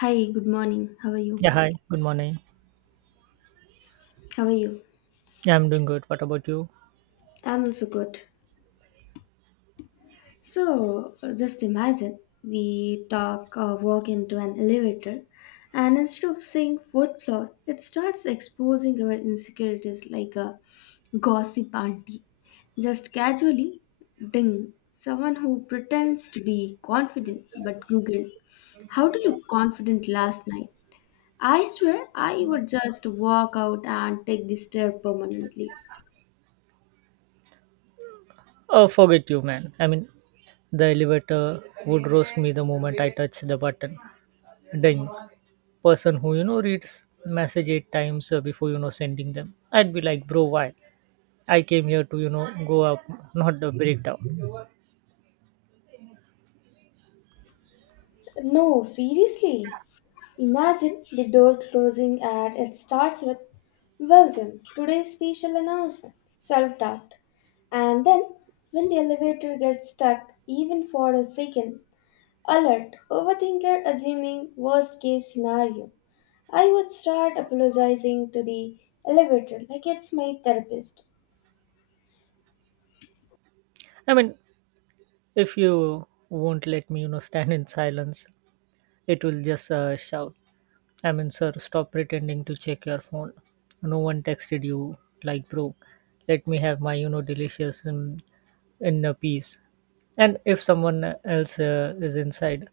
Hi, good morning. How are you? Yeah, hi. Good morning. How are you? Yeah, I'm doing good. What about you? I'm also good. So just imagine we talk or walk into an elevator, and instead of saying fourth floor, it starts exposing our insecurities like a gossip auntie. Just casually, ding, someone who pretends to be confident but Google, how do you confident last night? I swear I would just walk out and take the stair permanently. Oh, forget you, man. The elevator would roast me the moment I touch the button. Dang. Person who, reads message eight times before, sending them. I'd be like, bro, why? I came here to, go up, not a breakdown. No, seriously. Imagine the door closing and it starts with welcome, today's special announcement, self doubt. And then, when the elevator gets stuck, even for a second, alert, overthinker assuming worst case scenario, I would start apologizing to the elevator like it's my therapist. I mean, if you won't let me, stand in silence, it will just shout, I mean, sir, stop pretending to check your phone. No one texted you, like, bro. Let me have my, delicious in a peace. And if someone else is inside,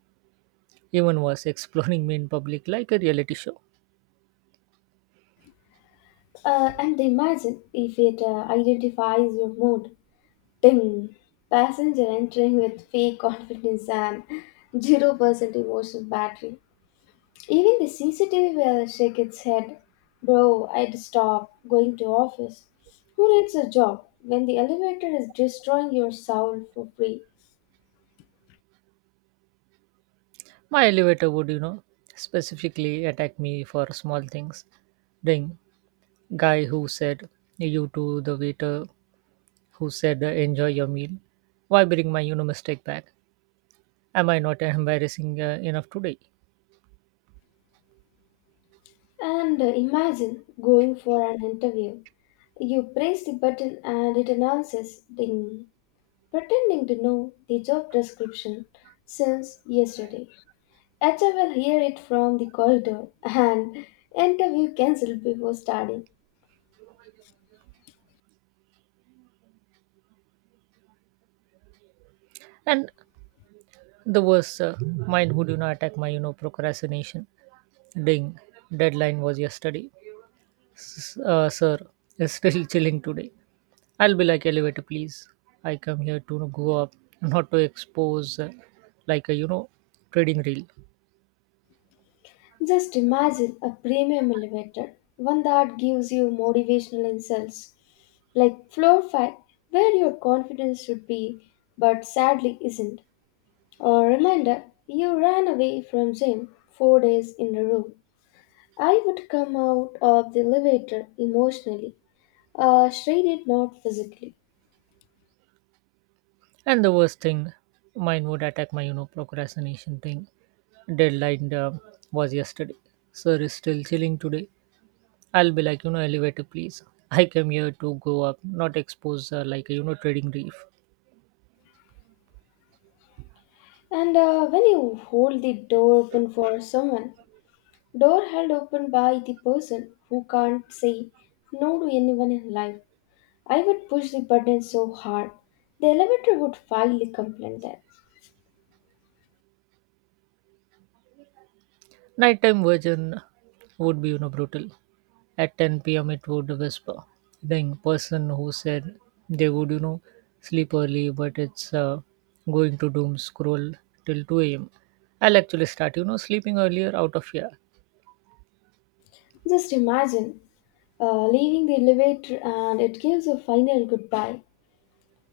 even worse, exploring me in public like a reality show. And imagine if it identifies your mood. Ding! Passenger entering with fake confidence and 0% emotional battery. Even the CCTV will shake its head. Bro, I'd stop going to office. Who needs a job when the elevator is destroying your soul for free? My elevator would, specifically attack me for small things. Ding, guy who said, you to the waiter who said, enjoy your meal. Why bring my, mistake back? Am I not embarrassing enough today? And imagine going for an interview. You press the button and it announces ding, pretending to know the job description since yesterday. HR will hear it from the corridor and interview cancelled before starting. And the worst mine who do not attack my procrastination. Ding, deadline was yesterday. Sir is still chilling today. I'll be like, elevator, please, I come here to go up, not to expose like a trading reel. Just imagine a premium elevator, one that gives you motivational insults like floor 5 where your confidence should be but sadly isn't. Or reminder, you ran away from gym 4 days in a row. I would come out of the elevator emotionally, shredded not physically. And the worst thing, mine would attack my procrastination thing. Deadline was yesterday, sir is still chilling today. I'll be like, elevator, please. I came here to go up, not expose like, trading reef. And when you hold the door open for someone, door held open by the person who can't say no to anyone in life. I would push the button so hard, the elevator would file a complaint there. Nighttime version would be, brutal. At 10 p.m., it would whisper. The person who said they would, sleep early, but it's going to doom scroll till 2 a.m. I'll actually start, sleeping earlier out of fear. Just imagine leaving the elevator and it gives a final goodbye.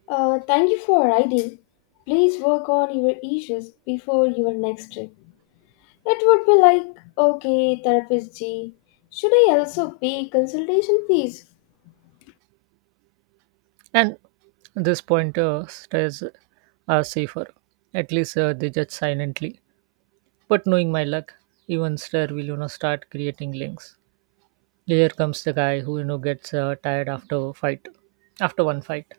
Thank you for riding. Please work on your issues before your next trip. It would be like, okay, therapist G, should I also pay consultation fees? And this point stays are safer. At least they judge silently. But knowing my luck, even Star will start creating links. Here comes the guy who gets tired after a fight, after one fight.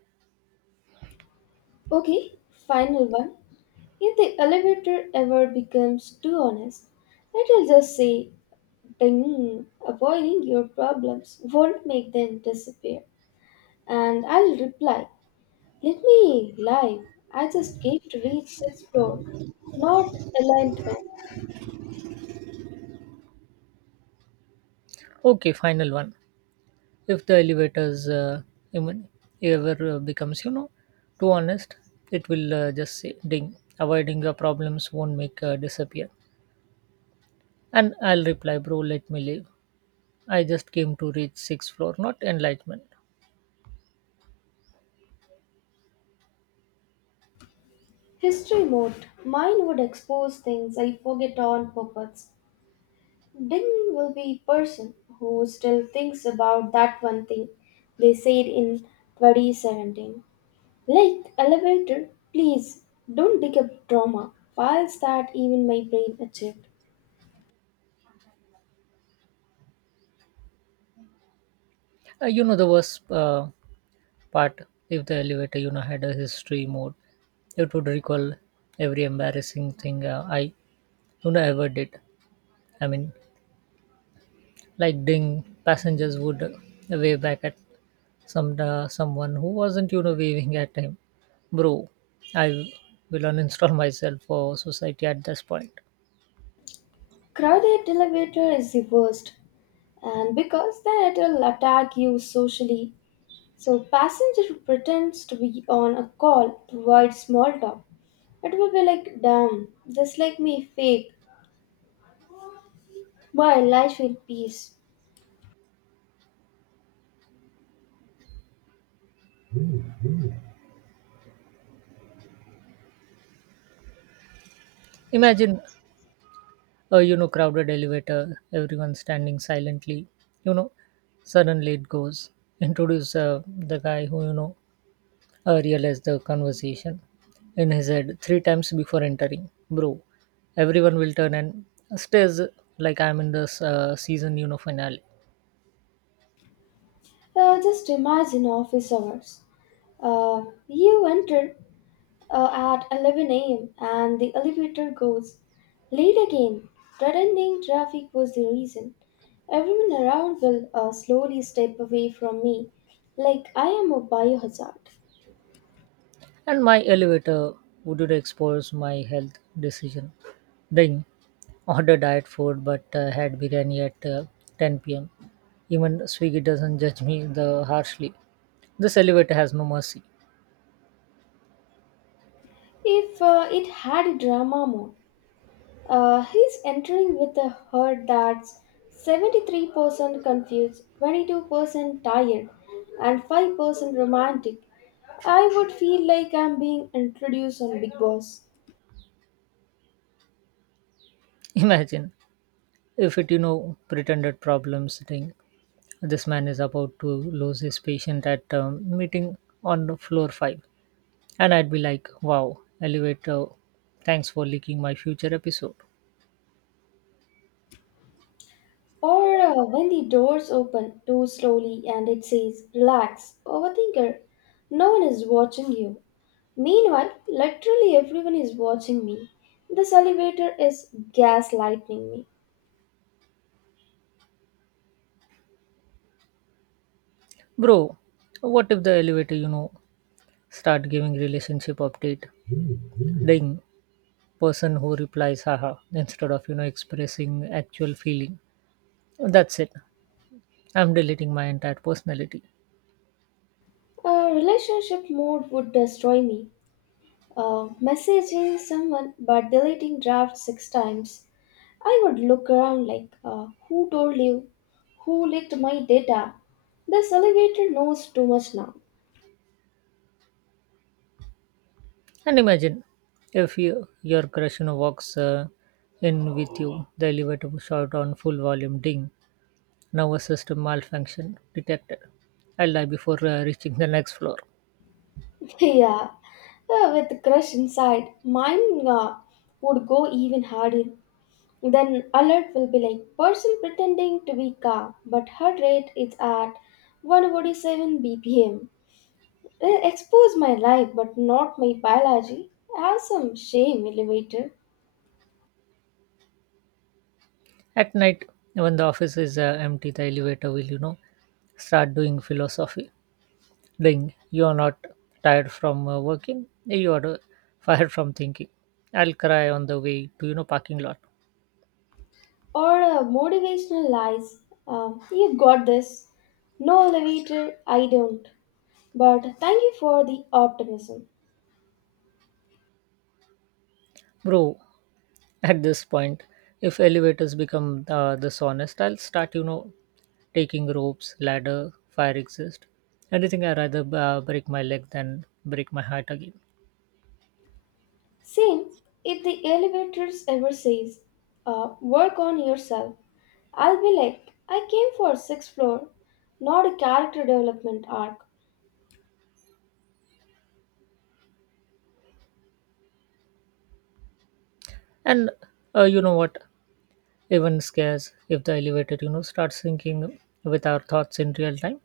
Okay, final one. If the elevator ever becomes too honest, it'll just say, ding, avoiding your problems won't make them disappear. And I'll reply, let me lie. I just came to reach this floor, not enlightenment. Okay, final one. If the elevators even ever becomes too honest, it will just say ding. Avoiding the problems won't make disappear. And I'll reply, bro, let me leave. I just came to reach sixth floor, not enlightenment. History mode. Mine would expose things I forget on purpose. Ding will be person who still thinks about that one thing they said in 2017. Like elevator, please don't dig up drama. Files that even my brain achieved. You know the worst But if the elevator had a history mode, it would recall every embarrassing thing I ever did. I mean, like ding, passengers would wave back at someone who wasn't waving at him. Bro, I will uninstall myself for society at this point. Crowded elevator is the worst, and because then it'll attack you socially. So passenger pretends to be on a call to avoid small talk. It will be like damn, just like me fake. My life in peace. Imagine a crowded elevator, everyone standing silently. You know, suddenly it goes. Introduce the guy who realized the conversation in his head three times before entering. Bro, everyone will turn and stares like I'm in the season, finale. Just imagine office hours. You enter at 11 a.m. and the elevator goes late again. Threatening traffic was the reason. Everyone around will slowly step away from me like I am a biohazard. And my elevator would expose my health decision. Then order diet food, but had biryani at 10 p.m. Even Swiggy doesn't judge me the harshly. This elevator has no mercy. If it had a drama mode, he's entering with a herd that's 73% confused, 22% tired, and 5% romantic. I would feel like I'm being introduced on Big Boss. Imagine if it, pretended problem sitting, this man is about to lose his patient at meeting on floor 5. And I'd be like, wow, elevator, thanks for leaking my future episode. Or when the doors open too slowly and it says, relax, overthinker, no one is watching you. Meanwhile, literally everyone is watching me. This elevator is gaslighting me. Bro, what if the elevator, start giving relationship update? Ding, person who replies haha instead of, expressing actual feeling. That's it. I'm deleting my entire personality. A relationship mode would destroy me. Messaging someone but deleting draft six times. I would look around like, who told you? Who leaked my data? This elevator knows too much now. And imagine if you, your crush walks in with you, the elevator will shout on full volume ding, nervous system malfunction detected. I'll die before reaching the next floor. Yeah, with the crush inside, mine would go even harder. Then alert will be like, person pretending to be calm, but heart rate is at 147 bpm. Expose my life, but not my biology. Have some shame, elevator. At night, when the office is empty, the elevator will, start doing philosophy. Ding, you are not tired from working, you are fired from thinking. I'll cry on the way to, parking lot. Or motivational lies. You got this. No elevator, I don't. But thank you for the optimism. Bro, at this point, if elevators become this, I'll start taking ropes, ladder, fire exist, anything. I rather break my leg than break my heart again. Same, if the elevators ever says, work on yourself, I'll be like, I came for sixth floor, not a character development arc. And what even scares, if the elevator starts syncing with our thoughts in real time,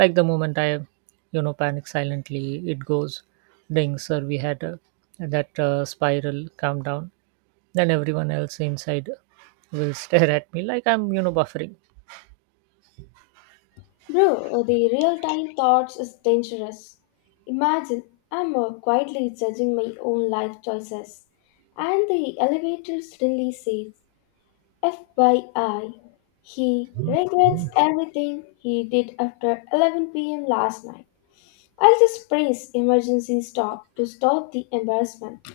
like the moment I panic silently, it goes ding, sir, we had that spiral, calm down. Then everyone else inside will stare at me like I'm, buffering. Bro, the real time thoughts is dangerous. Imagine I'm quietly judging my own life choices, and the elevator suddenly says, FYI, he regrets everything he did after 11 p.m. last night. I'll just press emergency stop to stop the embarrassment.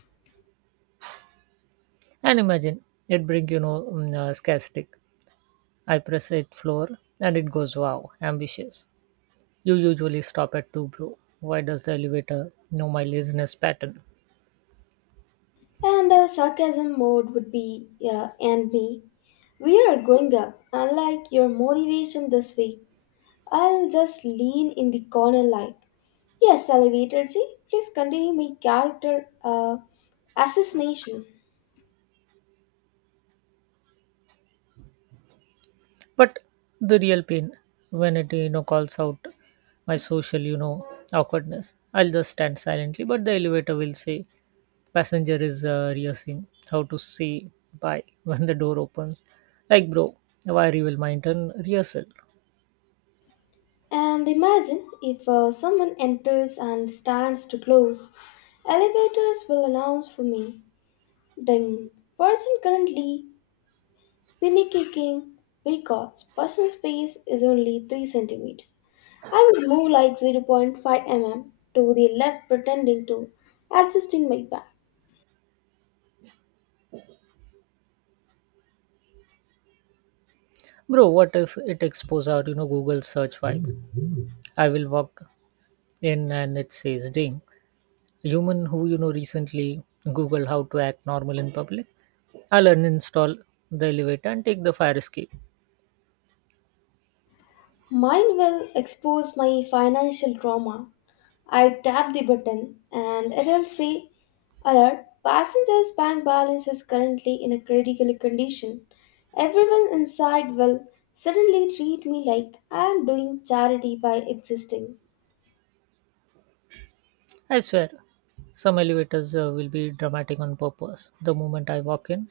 And imagine it bring, scarcity. I press it floor and it goes, wow, ambitious. You usually stop at two, bro. Why does the elevator know my laziness pattern? And sarcasm mode would be, and me. We are going up. Unlike your motivation this week, I'll just lean in the corner like, yes, elevator G, please continue my character assassination. But the real pain, when it, calls out my social, awkwardness. I'll just stand silently, but the elevator will say, passenger is rehearsing how to say bye when the door opens. Like, bro, why reveal my intern rehearsal? And imagine if someone enters and stands to close. Elevators will announce for me. Ding. Person currently pinny kicking because personal space is only 3 centimeter. I would move like 0 0.5 mm to the left, pretending to adjusting my back. Bro, what if it exposes our, Google search vibe? I will walk in and it says ding. Human who, recently Google how to act normal in public. I'll uninstall the elevator and take the fire escape. Mine will expose my financial trauma. I tap the button and it'll say alert passenger's bank balance is currently in a critical condition. Everyone inside will suddenly treat me like I am doing charity by existing. I swear, some elevators will be dramatic on purpose. The moment I walk in,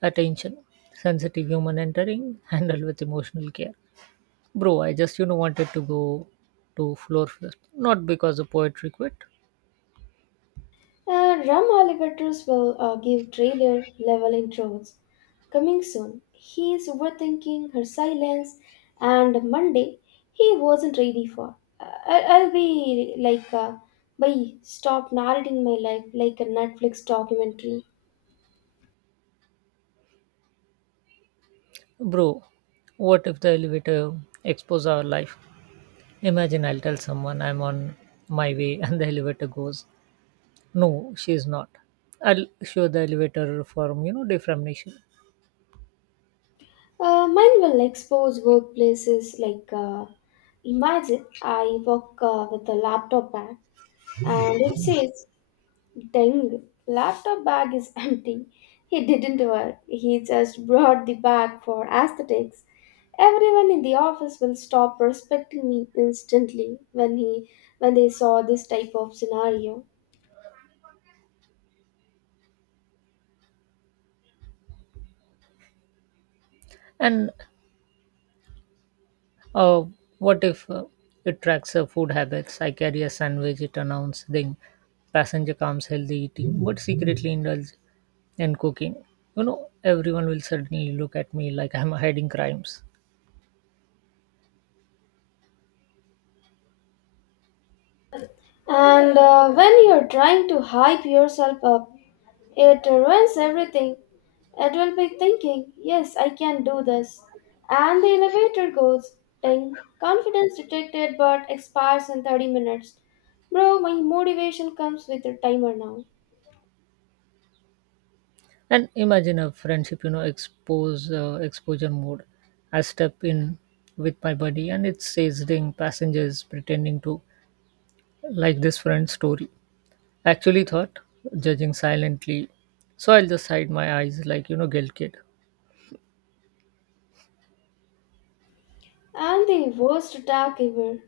attention, sensitive human entering, handled with emotional care. Bro, I just wanted to go to floor first, not because the poetry quit. And Ram Alligators will give trailer level intros. Coming soon. He is overthinking her silence, and Monday he wasn't ready for. I'll be like, bye, stop narrating my life like a Netflix documentary. Bro, what if the elevator expose our life? Imagine I'll tell someone I'm on my way and the elevator goes, no, she's not. I'll show the elevator from defamation, Mine will expose workplaces like, imagine I work with a laptop bag and it says dang, laptop bag is empty. He didn't work. He just brought the bag for aesthetics. Everyone in the office will stop respecting me instantly when they saw this type of scenario. and Uh, what if it tracks food habits? I carry a sandwich, it announces the passenger comes healthy eating, but secretly indulge in cooking. You know, everyone will suddenly look at me like I'm hiding crimes. And when you're trying to hype yourself up it ruins everything. It will be thinking, yes, I can do this. And the elevator goes, ding, confidence detected but expires in 30 minutes. Bro, my motivation comes with a timer now. And imagine a friendship, you know, expose exposure mode. I step in with my buddy, and it says ding, passengers pretending to like this friend's story. Actually, thought judging silently, so I'll just hide my eyes like guilt kid. And the worst attack ever.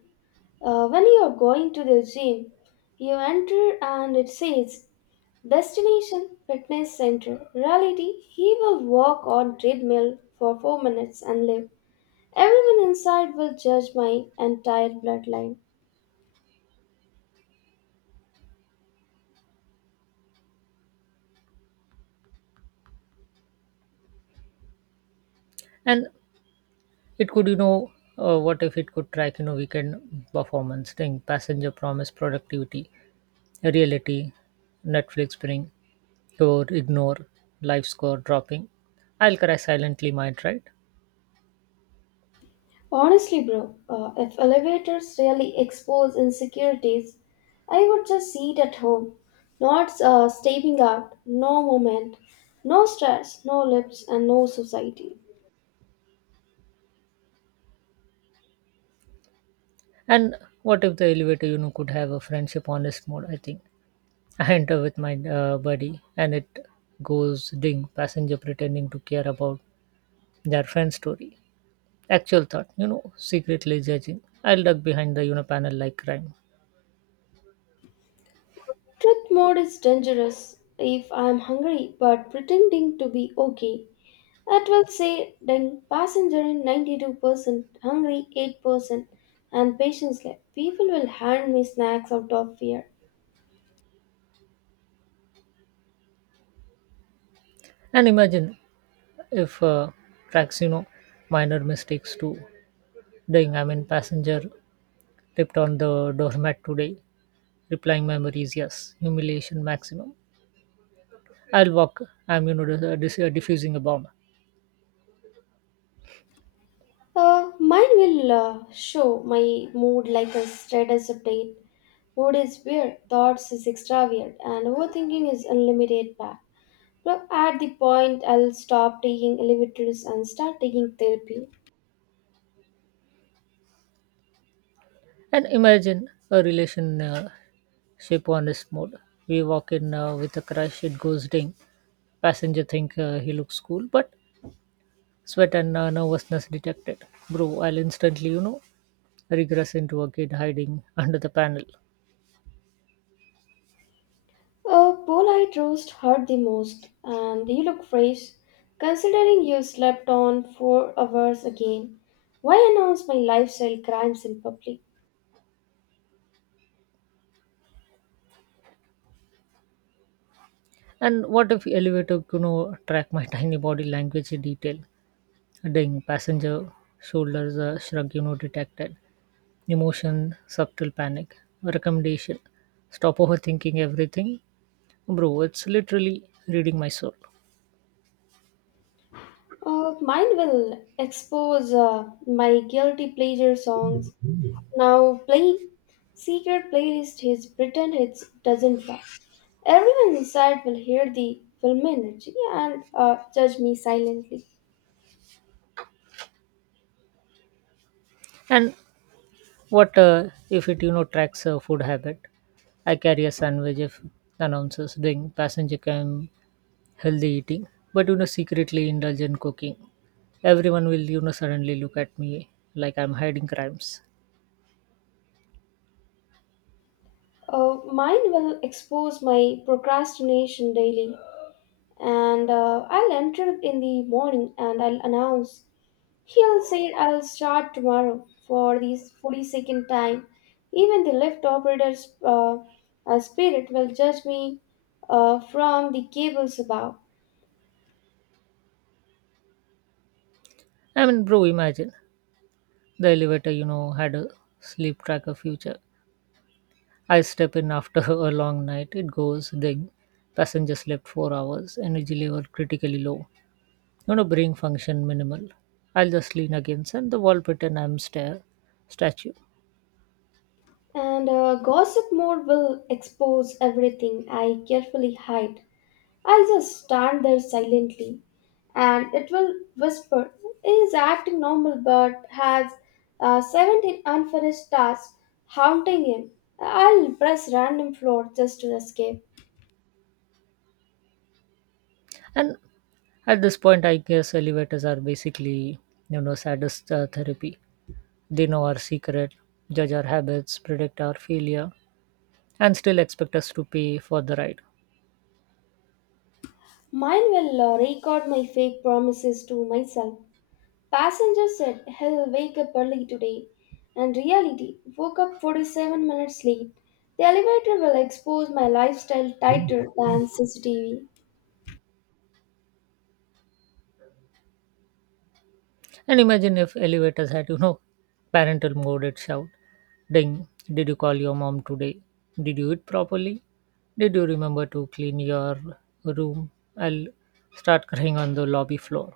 When you are going to the gym, you enter and it says destination fitness center. Reality, he will walk on treadmill for 4 minutes and leave. Everyone inside will judge my entire bloodline. And it could, what if it could track, weekend performance thing, passenger promise, productivity, reality, Netflix bring, or ignore, life score dropping. I'll cry silently, might right? Honestly, bro, if elevators really expose insecurities, I would just sit at home, not stepping out, no moment, no stress, no lips, and no society. And what if the elevator, could have a friendship honest mode? I think I enter with my buddy, and it goes ding. Passenger pretending to care about their friend's story. Actual thought, secretly judging. I'll duck behind the panel like crime. Truth mode is dangerous if I am hungry but pretending to be okay. It will say then passenger in 92%, hungry 8%, and patience left. People will hand me snacks out of fear. And imagine if tracks, minor mistakes too. Dang, I mean, passenger tipped on the doormat today. Replying memories, yes. Humiliation maximum. I'll walk. I'm, diffusing a bomb. Mine will show my mood like a status update. Mood is weird, thoughts is extra weird, and overthinking is unlimited back. But at the point, I'll stop taking elevators and start taking therapy. And imagine a relation shape on this mode. We walk in with a crush, it goes ding. Passenger think he looks cool, but sweat and nervousness detected. Bro, I'll instantly, regress into a kid hiding under the panel. A polite roast hurt the most, and you look fresh, considering you slept on 4 hours again. Why announce my lifestyle crimes in public? And what if elevator Kuno track my tiny body language in detail? Ding, passenger shoulders shrug detected. Emotion, subtle panic. Recommendation, stop overthinking everything. Bro, it's literally reading my soul. Mine will expose my guilty pleasure songs. Now, play. Secret playlist is pretend it doesn't run. Everyone inside will hear the film energy and judge me silently. And what if it tracks food habit? I carry a sandwich, if announces doing passenger can healthy eating, but secretly indulge in cooking. Everyone will suddenly look at me like I'm hiding crimes. Mine will expose my procrastination daily, and I'll enter in the morning and I'll announce. He'll say I'll start tomorrow for the 42nd time. Even the lift operator's spirit will judge me from the cables above. I mean, bro, imagine the elevator had a sleep tracker future. I step in after a long night, it goes ding. Passenger slept 4 hours, energy level critically low. You know, bring function minimal. I'll just lean against and the wall pretend I'm stare statue. And gossip mode will expose everything I carefully hide. I'll just stand there silently and it will whisper, is acting normal but has 17 unfinished tasks haunting him. I'll press random floor just to escape. And at this point, I guess elevators are basically, sadist therapy. They know our secret, judge our habits, predict our failure, and still expect us to pay for the ride. Mine will record my fake promises to myself. Passenger said he'll wake up early today, and reality woke up 47 minutes late. The elevator will expose my lifestyle tighter than CCTV. And imagine if elevators had, parental mode, it shout, ding, did you call your mom today? Did you eat properly? Did you remember to clean your room? I'll start crying on the lobby floor.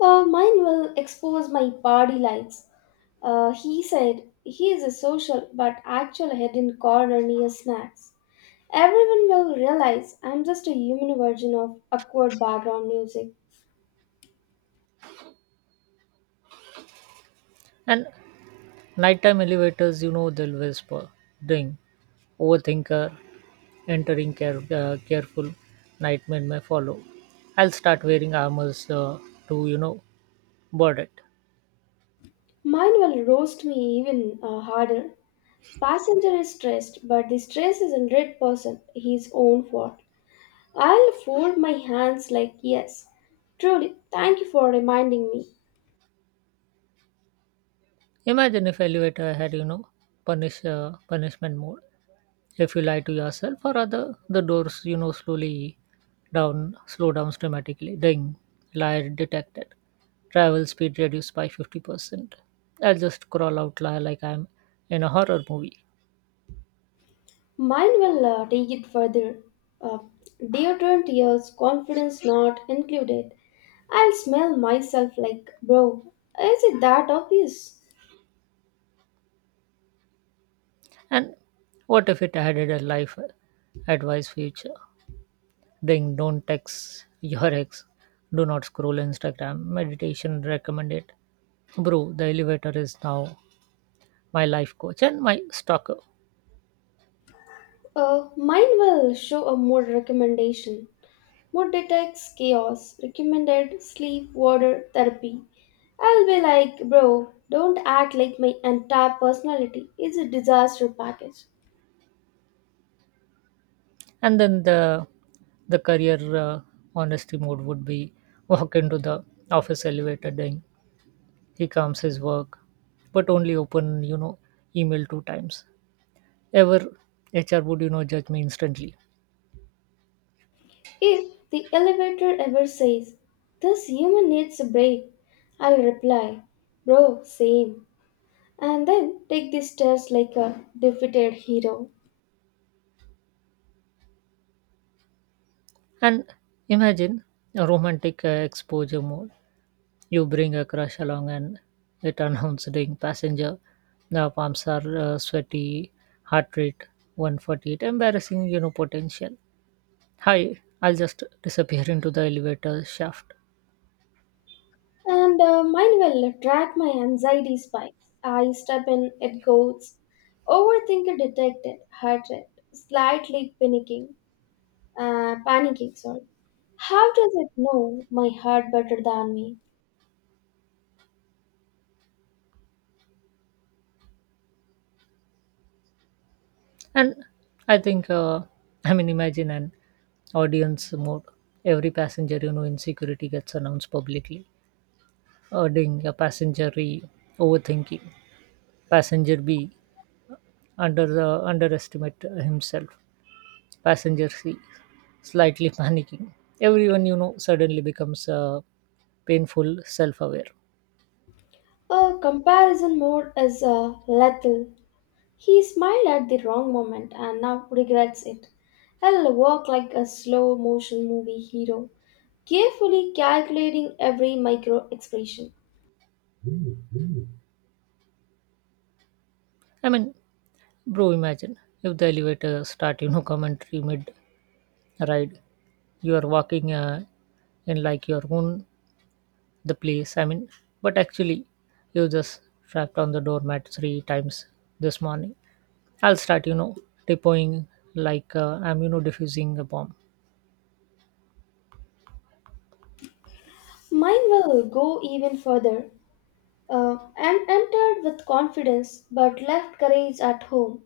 Mine will expose my party lights. He said he is a social but actual hidden corner near snacks. Everyone will realize I'm just a human version of awkward background music. And nighttime elevators, they'll whisper, ding, overthinker, careful, nightmare may follow. I'll start wearing armors to, board it. Mine will roast me even harder. Passenger is stressed, but the stress is 100% his own fault. I'll fold my hands like yes. Truly, thank you for reminding me. Imagine if elevator had, punishment mode. If you lie to yourself or other, the doors, slow down dramatically. Ding, liar detected. Travel speed reduced by 50%. I'll just crawl out lie like I'm in a horror movie. Mine will take it further. Uh, Deodorant years, confidence not included. I'll smell myself like bro. Is it that obvious? And what if it added a life advice feature? Ding, don't text your ex. Do not scroll Instagram. Meditation recommended. Bro, the elevator is now my life coach and my stalker. Mine will show a mood recommendation. Mood detects chaos, recommended sleep water therapy. I'll be like, bro, don't act like my entire personality is a disaster package. And then the career uh, honesty mode would be, walk into the office elevator, ding, he comes his work, but only open email two times ever. HR would judge me instantly. If the elevator ever says, this human needs a break, I'll reply, bro, same. And then take the stairs like a defeated hero. And imagine a romantic exposure mode, you bring a crush along and it announced ding, passenger now, palms are sweaty, heart rate 148, embarrassing potential, hi, I'll just disappear into the elevator shaft. And mine will track my anxiety spikes. I step in, it goes. Overthinker detected, heart rate, slightly panicking, panicking, sorry. How does it know my heart better than me? And I think I mean imagine an audience mode, every passenger insecurity gets announced publicly. Ding, a passenger E, overthinking, passenger B, under the underestimate himself, passenger C, slightly panicking. Everyone suddenly becomes painful self-aware. A comparison mode is lethal. He smiled at the wrong moment and now regrets it. I'll walk like a slow motion movie hero, carefully calculating every micro expression. i mean Bro, imagine if the elevator start commentary mid ride, you are walking in like your own the place, but actually you just trapped on the doormat three times this morning. I'll start tiptoeing like I'm diffusing a bomb. Mine will go even further. And entered with confidence but left courage at home.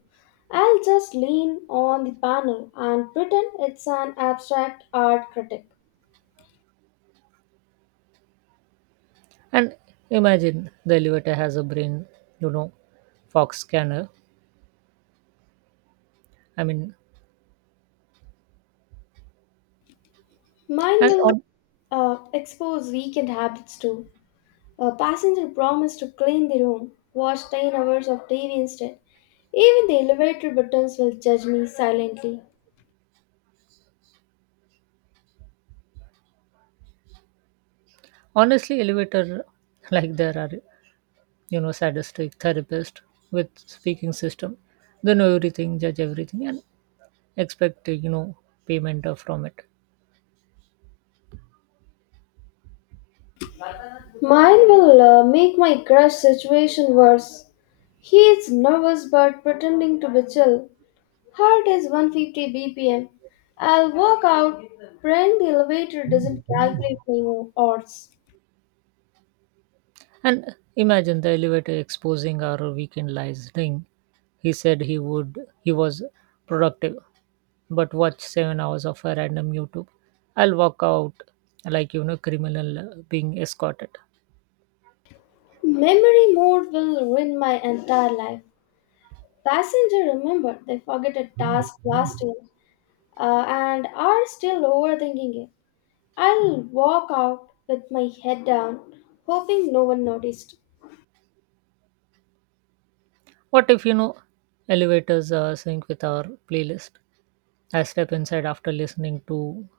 I'll just lean on the panel and pretend it's an abstract art critic. And imagine the elevator has a brain, you know fox scanner. i mean Mine and will on, expose weekend habits too. A passenger promised to clean the room, watch 10 hours of TV instead. Even the elevator buttons will judge me silently. Honestly, elevator like there are sadistic therapist with speaking system, they know everything, judge everything, and expect payment of from it. Mine will make my crush situation worse. He is nervous but pretending to be chill. Heart is 150 BPM. I'll walk out, praying the elevator doesn't calculate my odds. And imagine the elevator exposing our weekend lies thing. He said he would He was productive, but watch 7 hours of a random YouTube. I'll walk out like criminal being escorted. Memory mode will ruin my entire life. Passenger remember they forget a task last year and are still overthinking it. I'll walk out with my head down, hoping no one noticed. What if elevators sync with our playlist? I step inside after listening to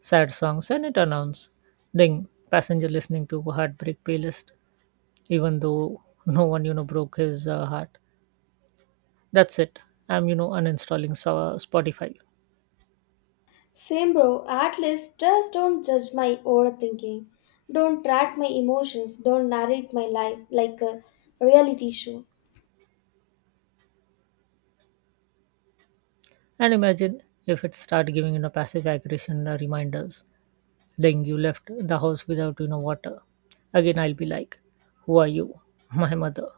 sad songs and it announces ding, passenger listening to heartbreak playlist even though no one broke his heart. That's it. I'm, Spotify. Same bro, at least just don't judge my overthinking. Don't track my emotions. Don't narrate my life like a reality show. And imagine if it start giving, passive aggression reminders. Dang, you left the house without, water. Again, I'll be like, who are you? My mother.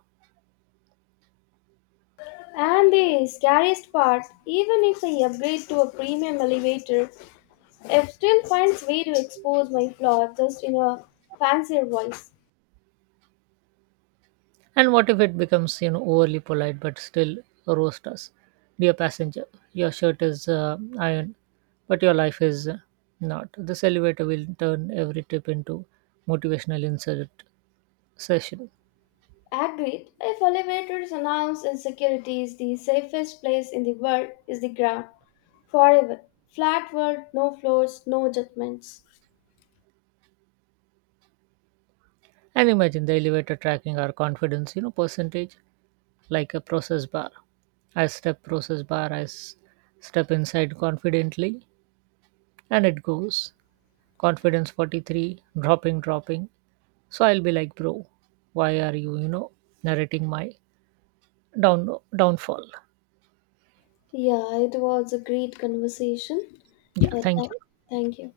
And the scariest part, even if I upgrade to a premium elevator, it still finds way to expose my flaw just in a fancier voice. And what if it becomes, overly polite but still roast us? Dear passenger, your shirt is iron, but your life is not. This elevator will turn every trip into motivational insert session. Agreed, if elevators announce insecurity is the safest place in the world is the ground. Forever. Flat world, no floors, no judgments. And imagine the elevator tracking our confidence, percentage like a process bar. I step inside confidently, and it goes. Confidence 43, dropping, dropping. So I'll be like, bro, why are you, narrating my down downfall? Yeah, it was a great conversation. Yeah, Uh, th- thank you. Thank you.